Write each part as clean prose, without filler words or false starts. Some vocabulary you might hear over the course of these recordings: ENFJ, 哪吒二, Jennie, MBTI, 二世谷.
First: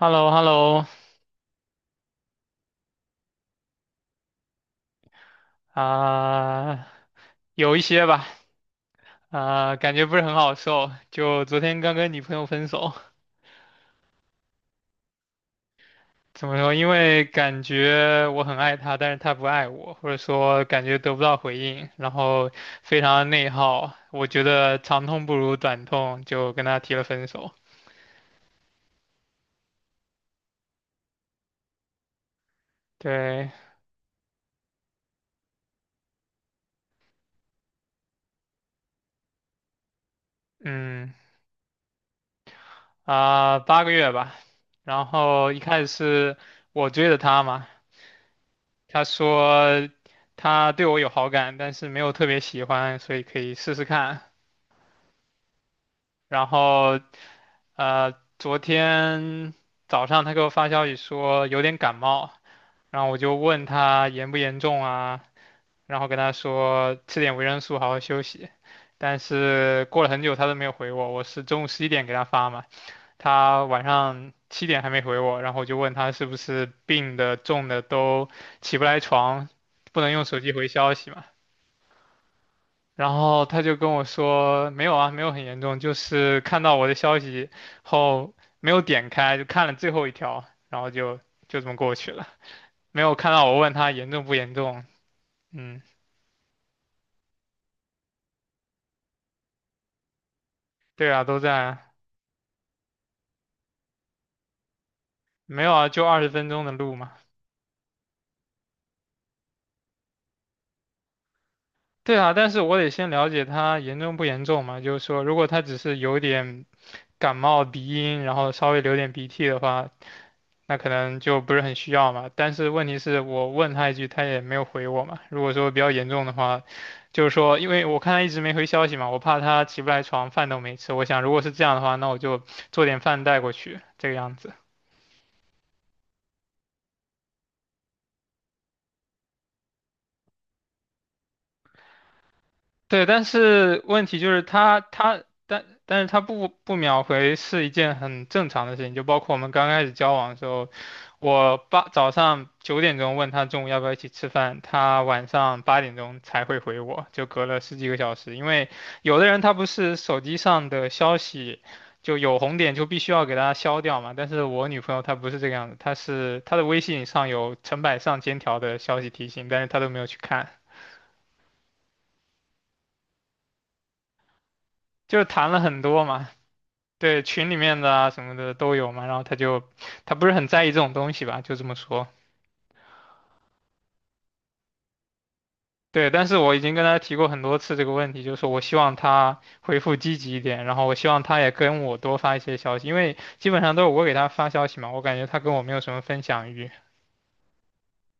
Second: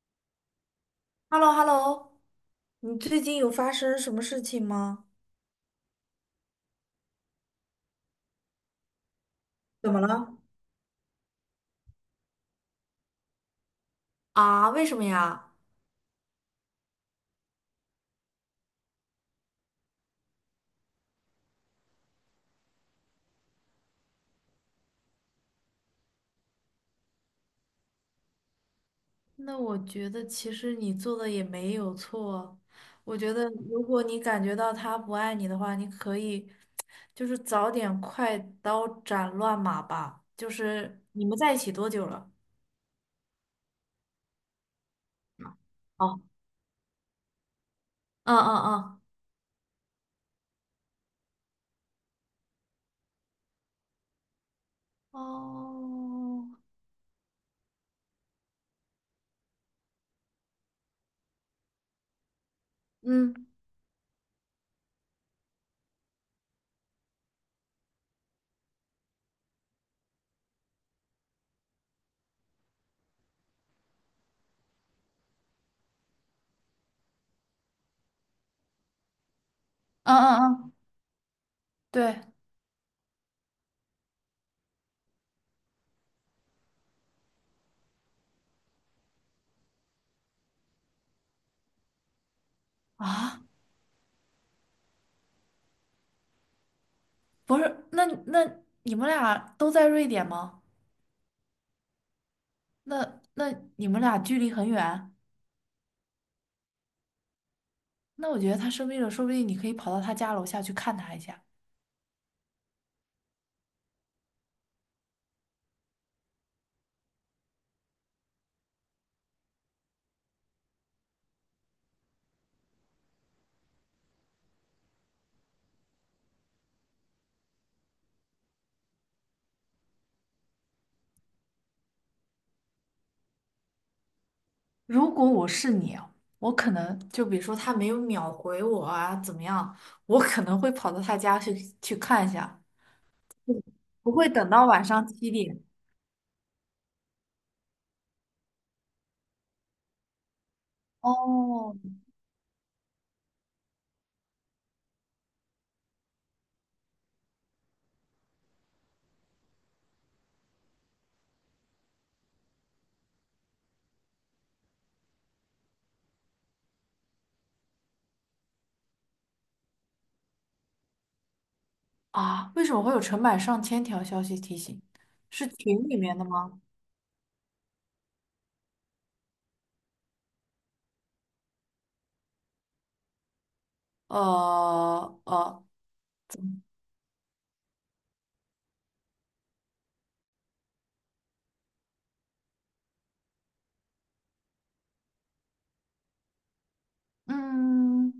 h e l l o h e l l o h e l l o h e l l o 你最近有发生什么事情吗？啊，有一些吧，啊，怎感么觉不是很了？好受。就昨天刚跟女朋友分手，啊，为什么呀？怎么说？因为感觉我很爱她，但是她不爱我，或者说感觉得不到回应，然后非常内耗。我觉得长痛不如短痛，就跟她提了分手。那我觉得其实你做的也没有错。我觉得对，如果你感觉到他不爱你的话，你可以就是早点快刀斩乱麻吧。就是嗯，你们在一起多久了？啊，八个月吧。然后一开始哦，是我追的她嘛，嗯嗯嗯。他说他对我有好感，但是没有特别喜欢，所以可以试试看。哦，然后呃，昨天早上他给我发消息说有点感冒，然后我就嗯问他严不严重啊，然后跟他说吃点维生素，好好休息。但是过了很久他都没有回我，我是中午十一点给他发嘛，他晚上七点还没回我，然后我就问他是不是病的重的都起不来床，不能嗯用手机回嗯嗯，消息嘛。对然后他就跟我说，没有啊，没有很严重，就是看到我的消息后没有点开，就看了最后一条，然后就这么过去了，没有看到啊，我问他严重不严重。嗯，不是，那你们俩都在瑞典吗？对啊，都在，那你们俩距离很远，没有啊，就二十分钟的路嘛。那我觉得他生病了，说不定你可以跑到他家楼下去看他一下。对啊，但是我得先了解他严重不严重嘛，就是说如果他只是有点感冒、鼻音，然后稍微流点鼻涕的话，那可能就不是很需要嘛。但是问题是我问他一句，他也没有回我嘛。如果说比较严重的话，就是说，因为我看他一直没回消息嘛，我怕他起不来床，饭都没吃。我想如果是这样的话，那我就做点饭带过去，这个样子。如果我是你啊，我可能就比如说他没有秒回我啊，怎么样，我可能会跑到他家去看一下，对，但是问不题就会是等到他晚上他7点。但但是他不不秒回是一件很正常的事情，就包括我们刚开始交往的时候，我哦，八早上九点钟问他中午要不要一起吃饭，他晚上八点钟才会回我，就隔了十几个小时。因为有的人他不是手机上的消息就有红点就必须要给他消掉嘛，但是我女朋友她不是这个样子，她是她的微信上有成百上千条的消息提醒，但是她都没有去看，啊，为什么会有成百上千条消息提醒？就是是谈了群很里多面的嘛。吗？对群里面的啊什么的都有嘛，然后他就他不是很在意这种东西吧，就这么说。呃呃，对，但是我已经跟他提过很多次这个问题，就是我希望他回复积极一点，然后我希望他也跟我多发一些消息，因为基本上都是我给他发消息嘛，我感觉他跟我没有什么分享欲。嗯，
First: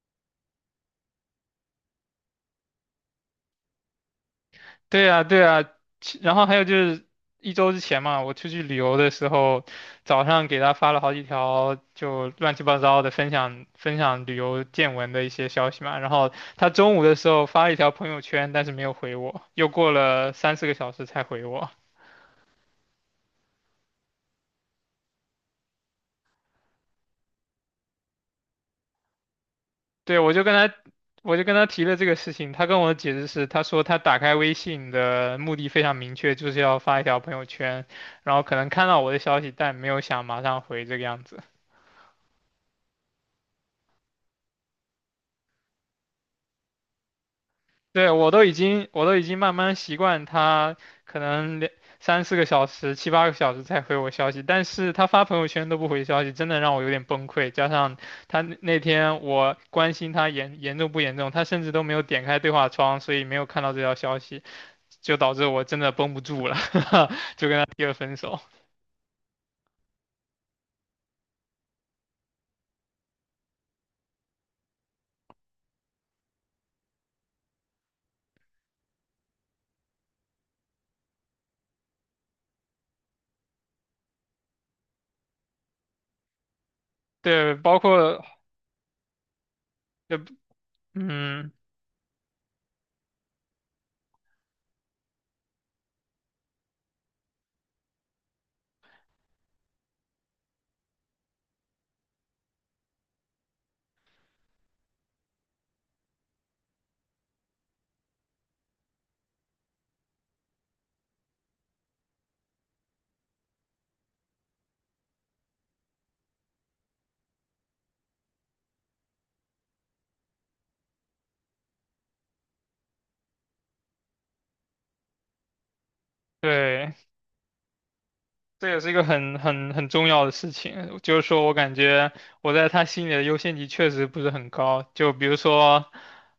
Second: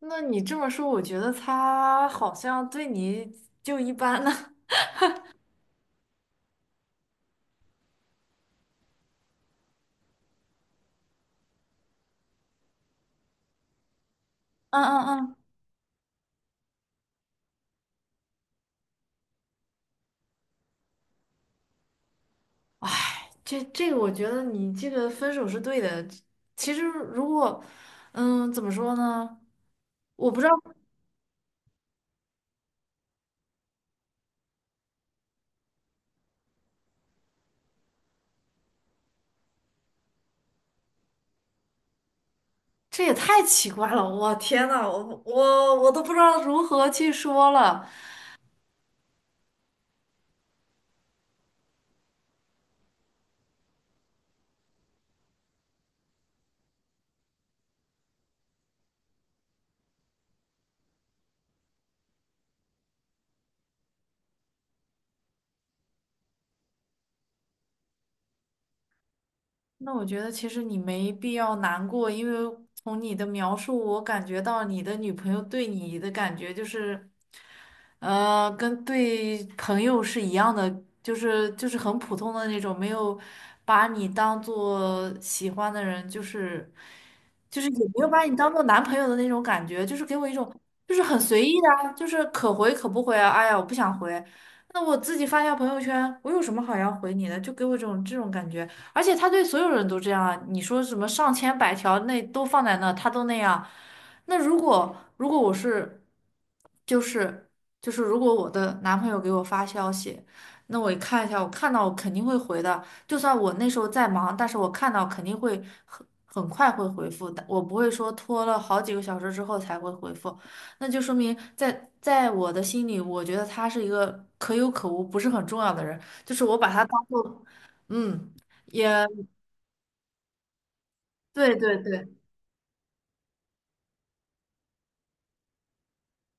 那你这么说，我觉得他好像对你就一般呢。对呀，对呀，其然后还有就是一周之前嘛，我出去旅游的时候，早上给他发了好几条就乱七八糟的分享旅游嗯见闻嗯的一嗯，些消息嘛，然后他中午的时候发了一条朋友圈，但是没有回我，又过了三四个小时才回我。这个我觉得你这个分手是对的。其实如果，嗯，怎么说呢？对，我我不就知道，跟他，我就跟他提了这个事情，他跟我的解释是，他说他打开微信的目的非常明确，就是要发一条朋友圈，然后可能看到我的消息，但没有想马上回这个样子。这也太奇怪了。我天呐，我都不知道如何去说了。对，我都已经慢慢习惯他可能两三四个小时、七八个小时才回我消息，但是他发朋友圈都不回消息，真的让我有点崩溃。加上他那天我关心他严重不严重，他甚至都没有点开对话窗，所以没有看到这条消息，就导致我真的绷不住了，就跟他提了分手。那我觉得其实你没必要难过，因为从你的描述，我感觉到你的女朋友对你的感觉就是。呃，跟对朋友是一样的，就是很普通的那种，没有把你当做喜欢的人，就是对，就是包也没有括，把你当做男朋友的那种感觉，就是给呃我一种就是很随嗯，意的啊，就是可回可不回啊。哎呀，我不想回，那我自己发一下朋友圈，我有什么好要回你的？就给我这种感觉，而且他对所有人都这样啊，你说什么上千百条那都放在那，他都那样。那如果我是，就是。就是如果我的男朋友给我发消息，那我一看一下，我看到我肯定会回的。就算我那时候在忙，但是我看到肯定会很快会回复的，我不会说拖了好几个小时之后才会回复。那就说明在我的心里，我觉得他是一个可有可无、不是很重要的人，就是我把他对。当做，嗯，这也是一个也很重要的事情，就是说我对感对对，觉我在他心里的优先级确实不是很高。就比如说，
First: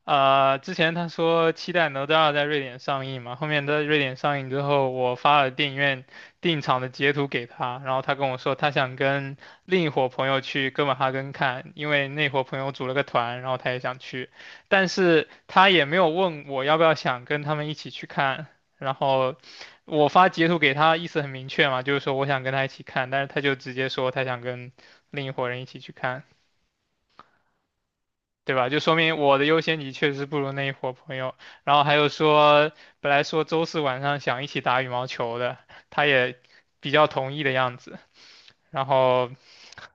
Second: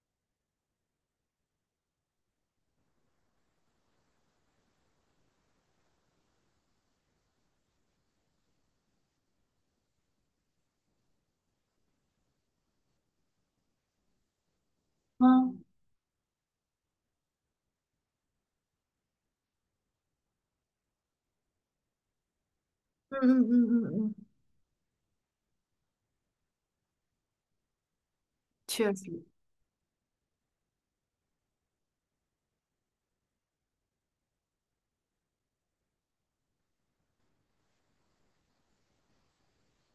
之前他说期待《哪吒二》在瑞典上映嘛，后面在瑞典上映之后，我发了电影院订场的截图给他，然后他跟我说他想跟另一伙朋友去哥本哈根看，因为那伙朋友组了个团，然后他也想去，但是嗯他也没有问我要不要想跟他们一起去看，然后。我发截图给他，意思很明确嘛，就是说我想跟他一起看，嗯但是他嗯就嗯直嗯接说嗯，他嗯想跟另一伙人一起去看，对吧？就确说明实。我的优先级确实不如那一伙朋友。然后还有说，本来说周四晚上想一起打羽毛球的，他也比较同意的样子。然后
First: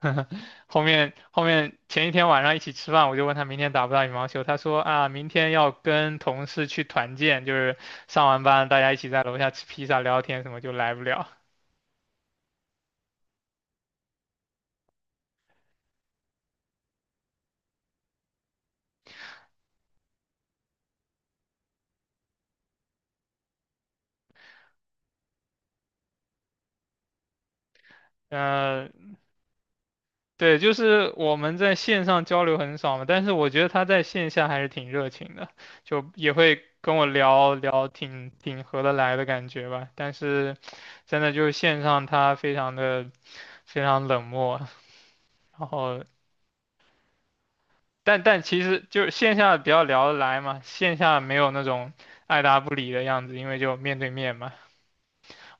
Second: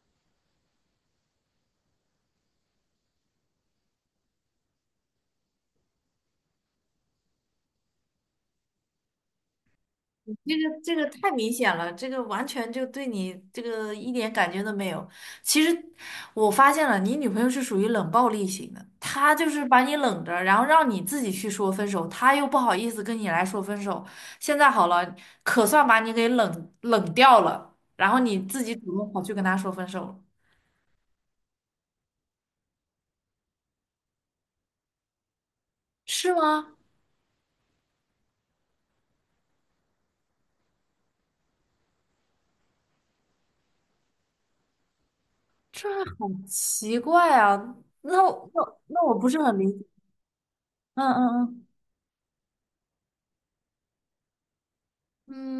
后面前一天晚上一起吃饭，我就问他明天打不打羽毛球，他说啊，明天要跟同事去团建，就是上完班大家一起在楼下吃披萨聊天什这么，就个来这不个了。太明显了，这个完全就对你这个一点感觉都没有。其实我发现了，你女朋友是属于冷暴力型的，她就是把你冷着，然后让你自己去说分手，她又不好意思跟你来说分手。现在好了，可算把你给冷冷掉了，然后你自己主动嗯。跑去跟她说分手了，对，就是我们在线上交流很少嘛，但是我觉得他在线下还是挺热情的，就也是会吗？跟我聊聊挺合得来的感觉吧。但是真的就是线上他非常冷漠，然这后很奇怪啊！但那但我其那我实就那是我不线是下很比理较解。聊得来嘛，线嗯下没有那嗯种爱答不理的样子，因为就面对面嘛。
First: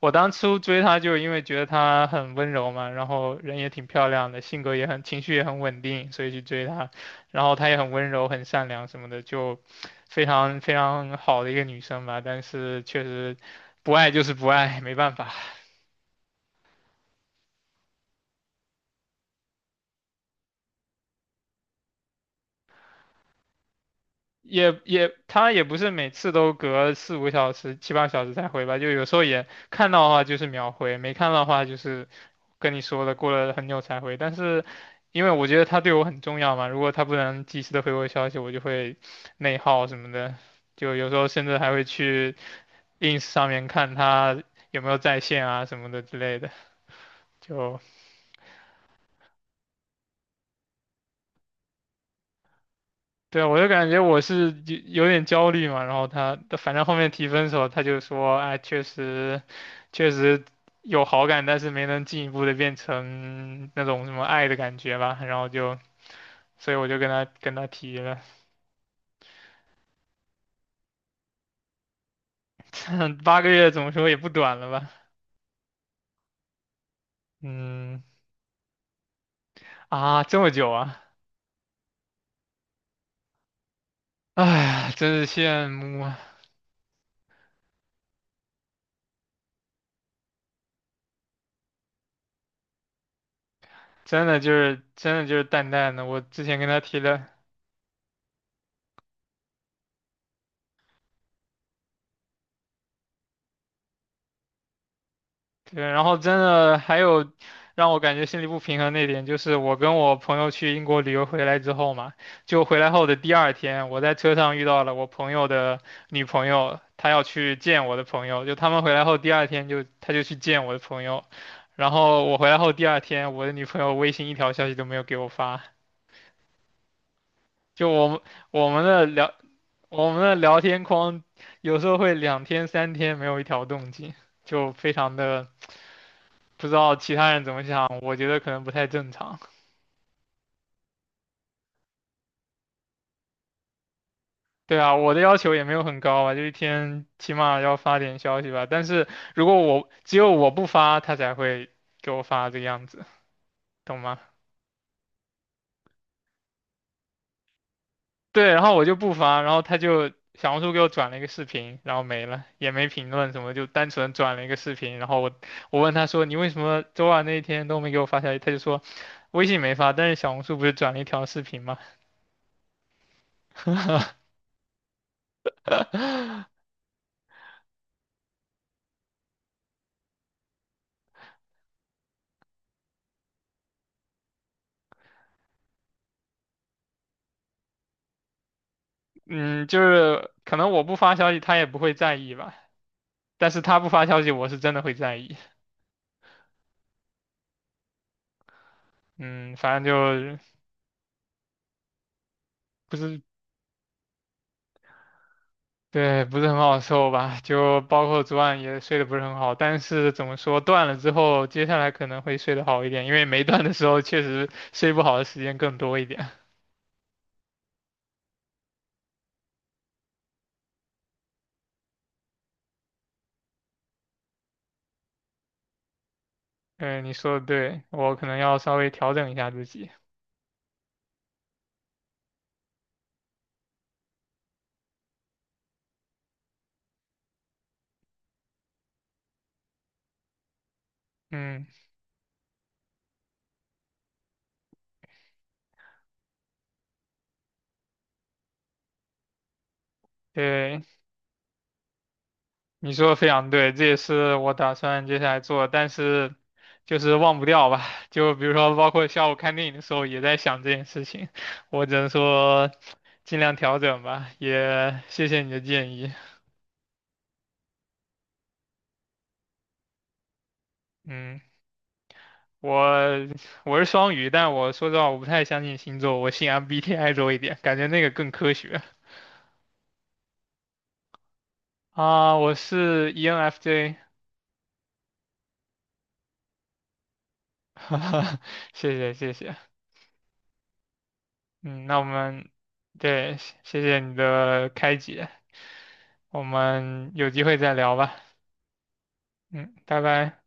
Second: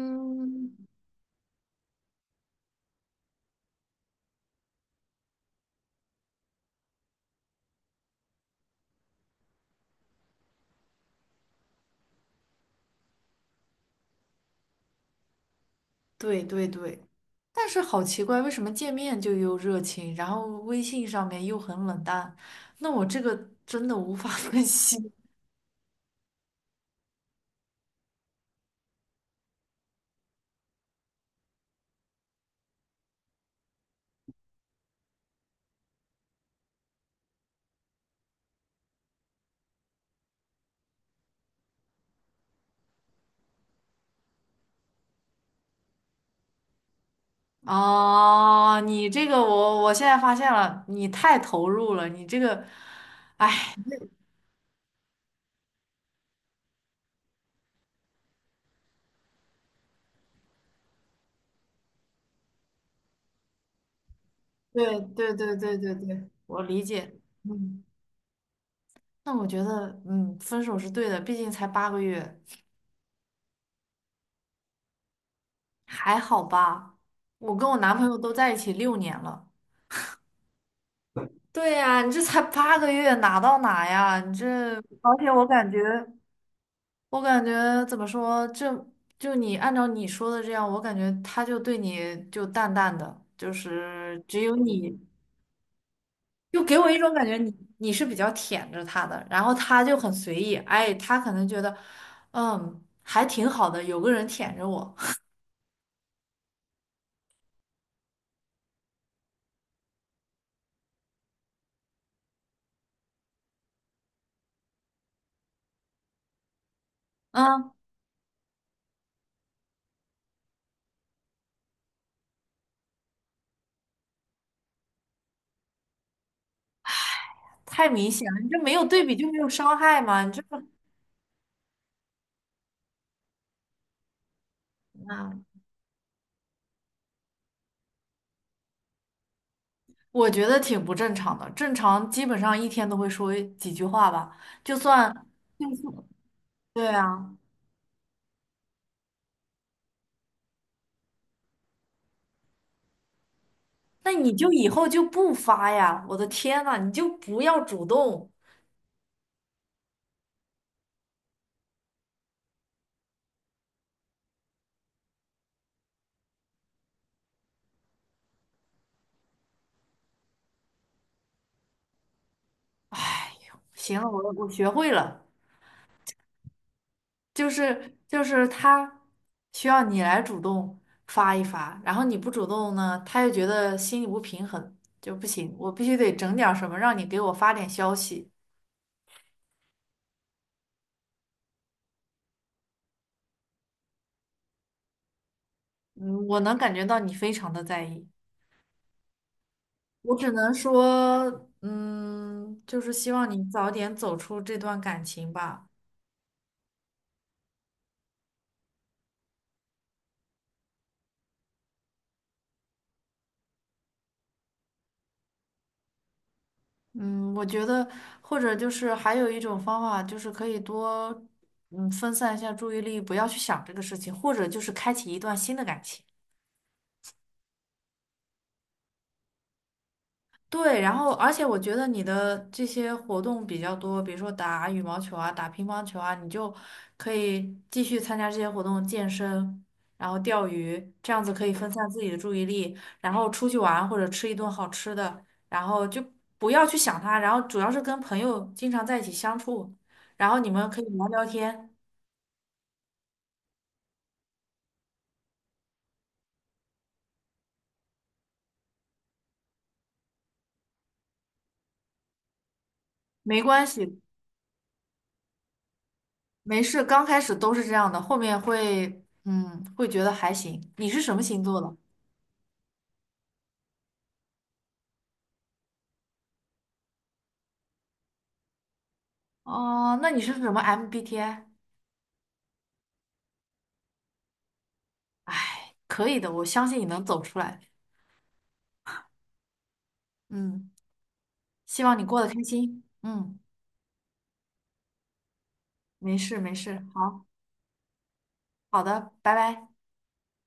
我当初嗯，追她就是因为觉得她很温柔嘛，然后人也挺漂亮的，性格也很，情绪也很稳定，所以去追她。然后她也很温柔、很善良什么的，就非常好的一个女生吧。但是确实不爱就是不爱，没办法。对对对，但是好奇怪，为什么见面就又热情，然后微信上面又很冷淡？那我这个真的无法 分析。她也不是每次都隔四五小时、七八小时才回吧，就有时候也看到的话就是秒回，没看到的话就是跟你说了，过了很久才回，但是因为我觉得他对我很重要嘛，如果他不能及时的回我消息，我就会内耗什么的，就有时候甚至还会去 ins 上面看他有没有在线啊什么的之类的，就哦，你这个我现在发现了，你太投入了，你这个，对啊，我就感觉我是有点焦虑嘛，然后他反正后面提分手，他就说，哎，确实。有好感，但是没能进一步的变成那种什么爱的感觉对吧，对然后对就，对对对，我所以理我就跟解。他跟他嗯，提了。那我觉得，嗯，分手是对的，毕竟才八个月，八个月怎么说也不短了吧？还好吧？我跟我男嗯朋友都在一起6年了。啊，这么久啊！对呀，你这才八个月，哪到哪呀？你哎这，呀，而真且是我羡感觉。慕啊！我感觉怎么说，就你按照你说的这样，我感觉他就对你就淡淡的，就是真的只就有是你，真的就是淡淡的，我之前就跟他给我一提种的，感觉你是比较舔着他的，然后他就很随意，哎，他可能觉得，嗯，还挺好的，有个人舔着我，对，然后真的还有让我感觉心里不平衡那点，就是我跟我朋友去英国旅游回来之后嘛，就回来后的第二天，我在车上遇到了我朋友的女朋友，她要去嗯，见我的朋友，就他们回来后第二天就她就去见我的朋友，然后我回来后第二天，我的女朋友微信一条消息都没有给我发。就太我明们显了，你这我没们有对的比就聊没有伤害我们嘛，你的这聊个，天框，有时候会两天三天没有一条动静，就非常嗯，的不知道其他人怎么想，我觉得可能不太正常。我觉得挺不正常的，正常基本上一天都会说几句话吧，就对啊，我算，的要求也没就有算，很高吧，就一对天起啊。码要发点消息吧。但是如果我只有我不发，他才会给我发这个样子，懂那吗？你就以后就不发呀！我的天呐，你就不要主动。对，然后我就不发，然后他就小红书给我转了一个视频，然后没了，也没评论什么，就单纯转了一个视频。然后我问他说你为什么周二那一天都没给我发消息？他就说微信没发，但是小红书不是转了一条视频吗？行了，我学会了，就是他需要你来主动发一发，然后你不主动呢，他又觉得心里不平衡，就不行，我必须得整点儿什么让你给我发点消息。嗯，就是可能我不发消息他也不会在意吧，但是他不发消息我是真的会在意。嗯，我能感觉到你非常的在意，嗯，反我只正就能说，嗯，就是不希是望你早点走出这段感情吧。对，不是很好受吧？就包括昨晚也睡得不是很好，但是怎么说，断了之后，接下来可能会睡得好一点，因为没断的时候确实睡不好的时间更多一点。嗯，我觉得或者就是还有一种方法，就是可以多嗯分散一下注意力，不要去想这个事情，或者就是开启一段新的感情。嗯，你说的对，我可能要稍微调整一下自己。对，然后而且我觉得你的这些活动比较多，比如说打羽毛球啊、打乒乓球啊，你就可以继续参加这些活动，健身，然后钓鱼，这样子可以嗯，分散自己的注意力，然后出去玩或者吃一顿好吃的，然后就不要去想他，然后主要是跟朋友经常在一起相处，然后你们可对，以聊聊天，你说的非常对，这也是我打算接下来做，但是就是忘不掉吧。就比如说，包括下午看电影的时候也在想这件事情，我只能说尽没量关调系，整吧。也谢谢你的建议。没事，刚开始都是这样的，后面会，嗯，会觉得还行。你是什么嗯。星座的？我我是双鱼，但我说实话，我不太相信星座，我信 MBTI 多一点，感觉那个更科学哦，那你是什么 MBTI？啊。我是 ENFJ，哎，可以的，我相信你能走出来。哈哈，谢谢谢谢。嗯，希嗯，那望我你过得开们心。对，嗯，谢谢你的开解，没事我没事，们好有机会再聊吧。好的，拜拜。嗯，拜拜。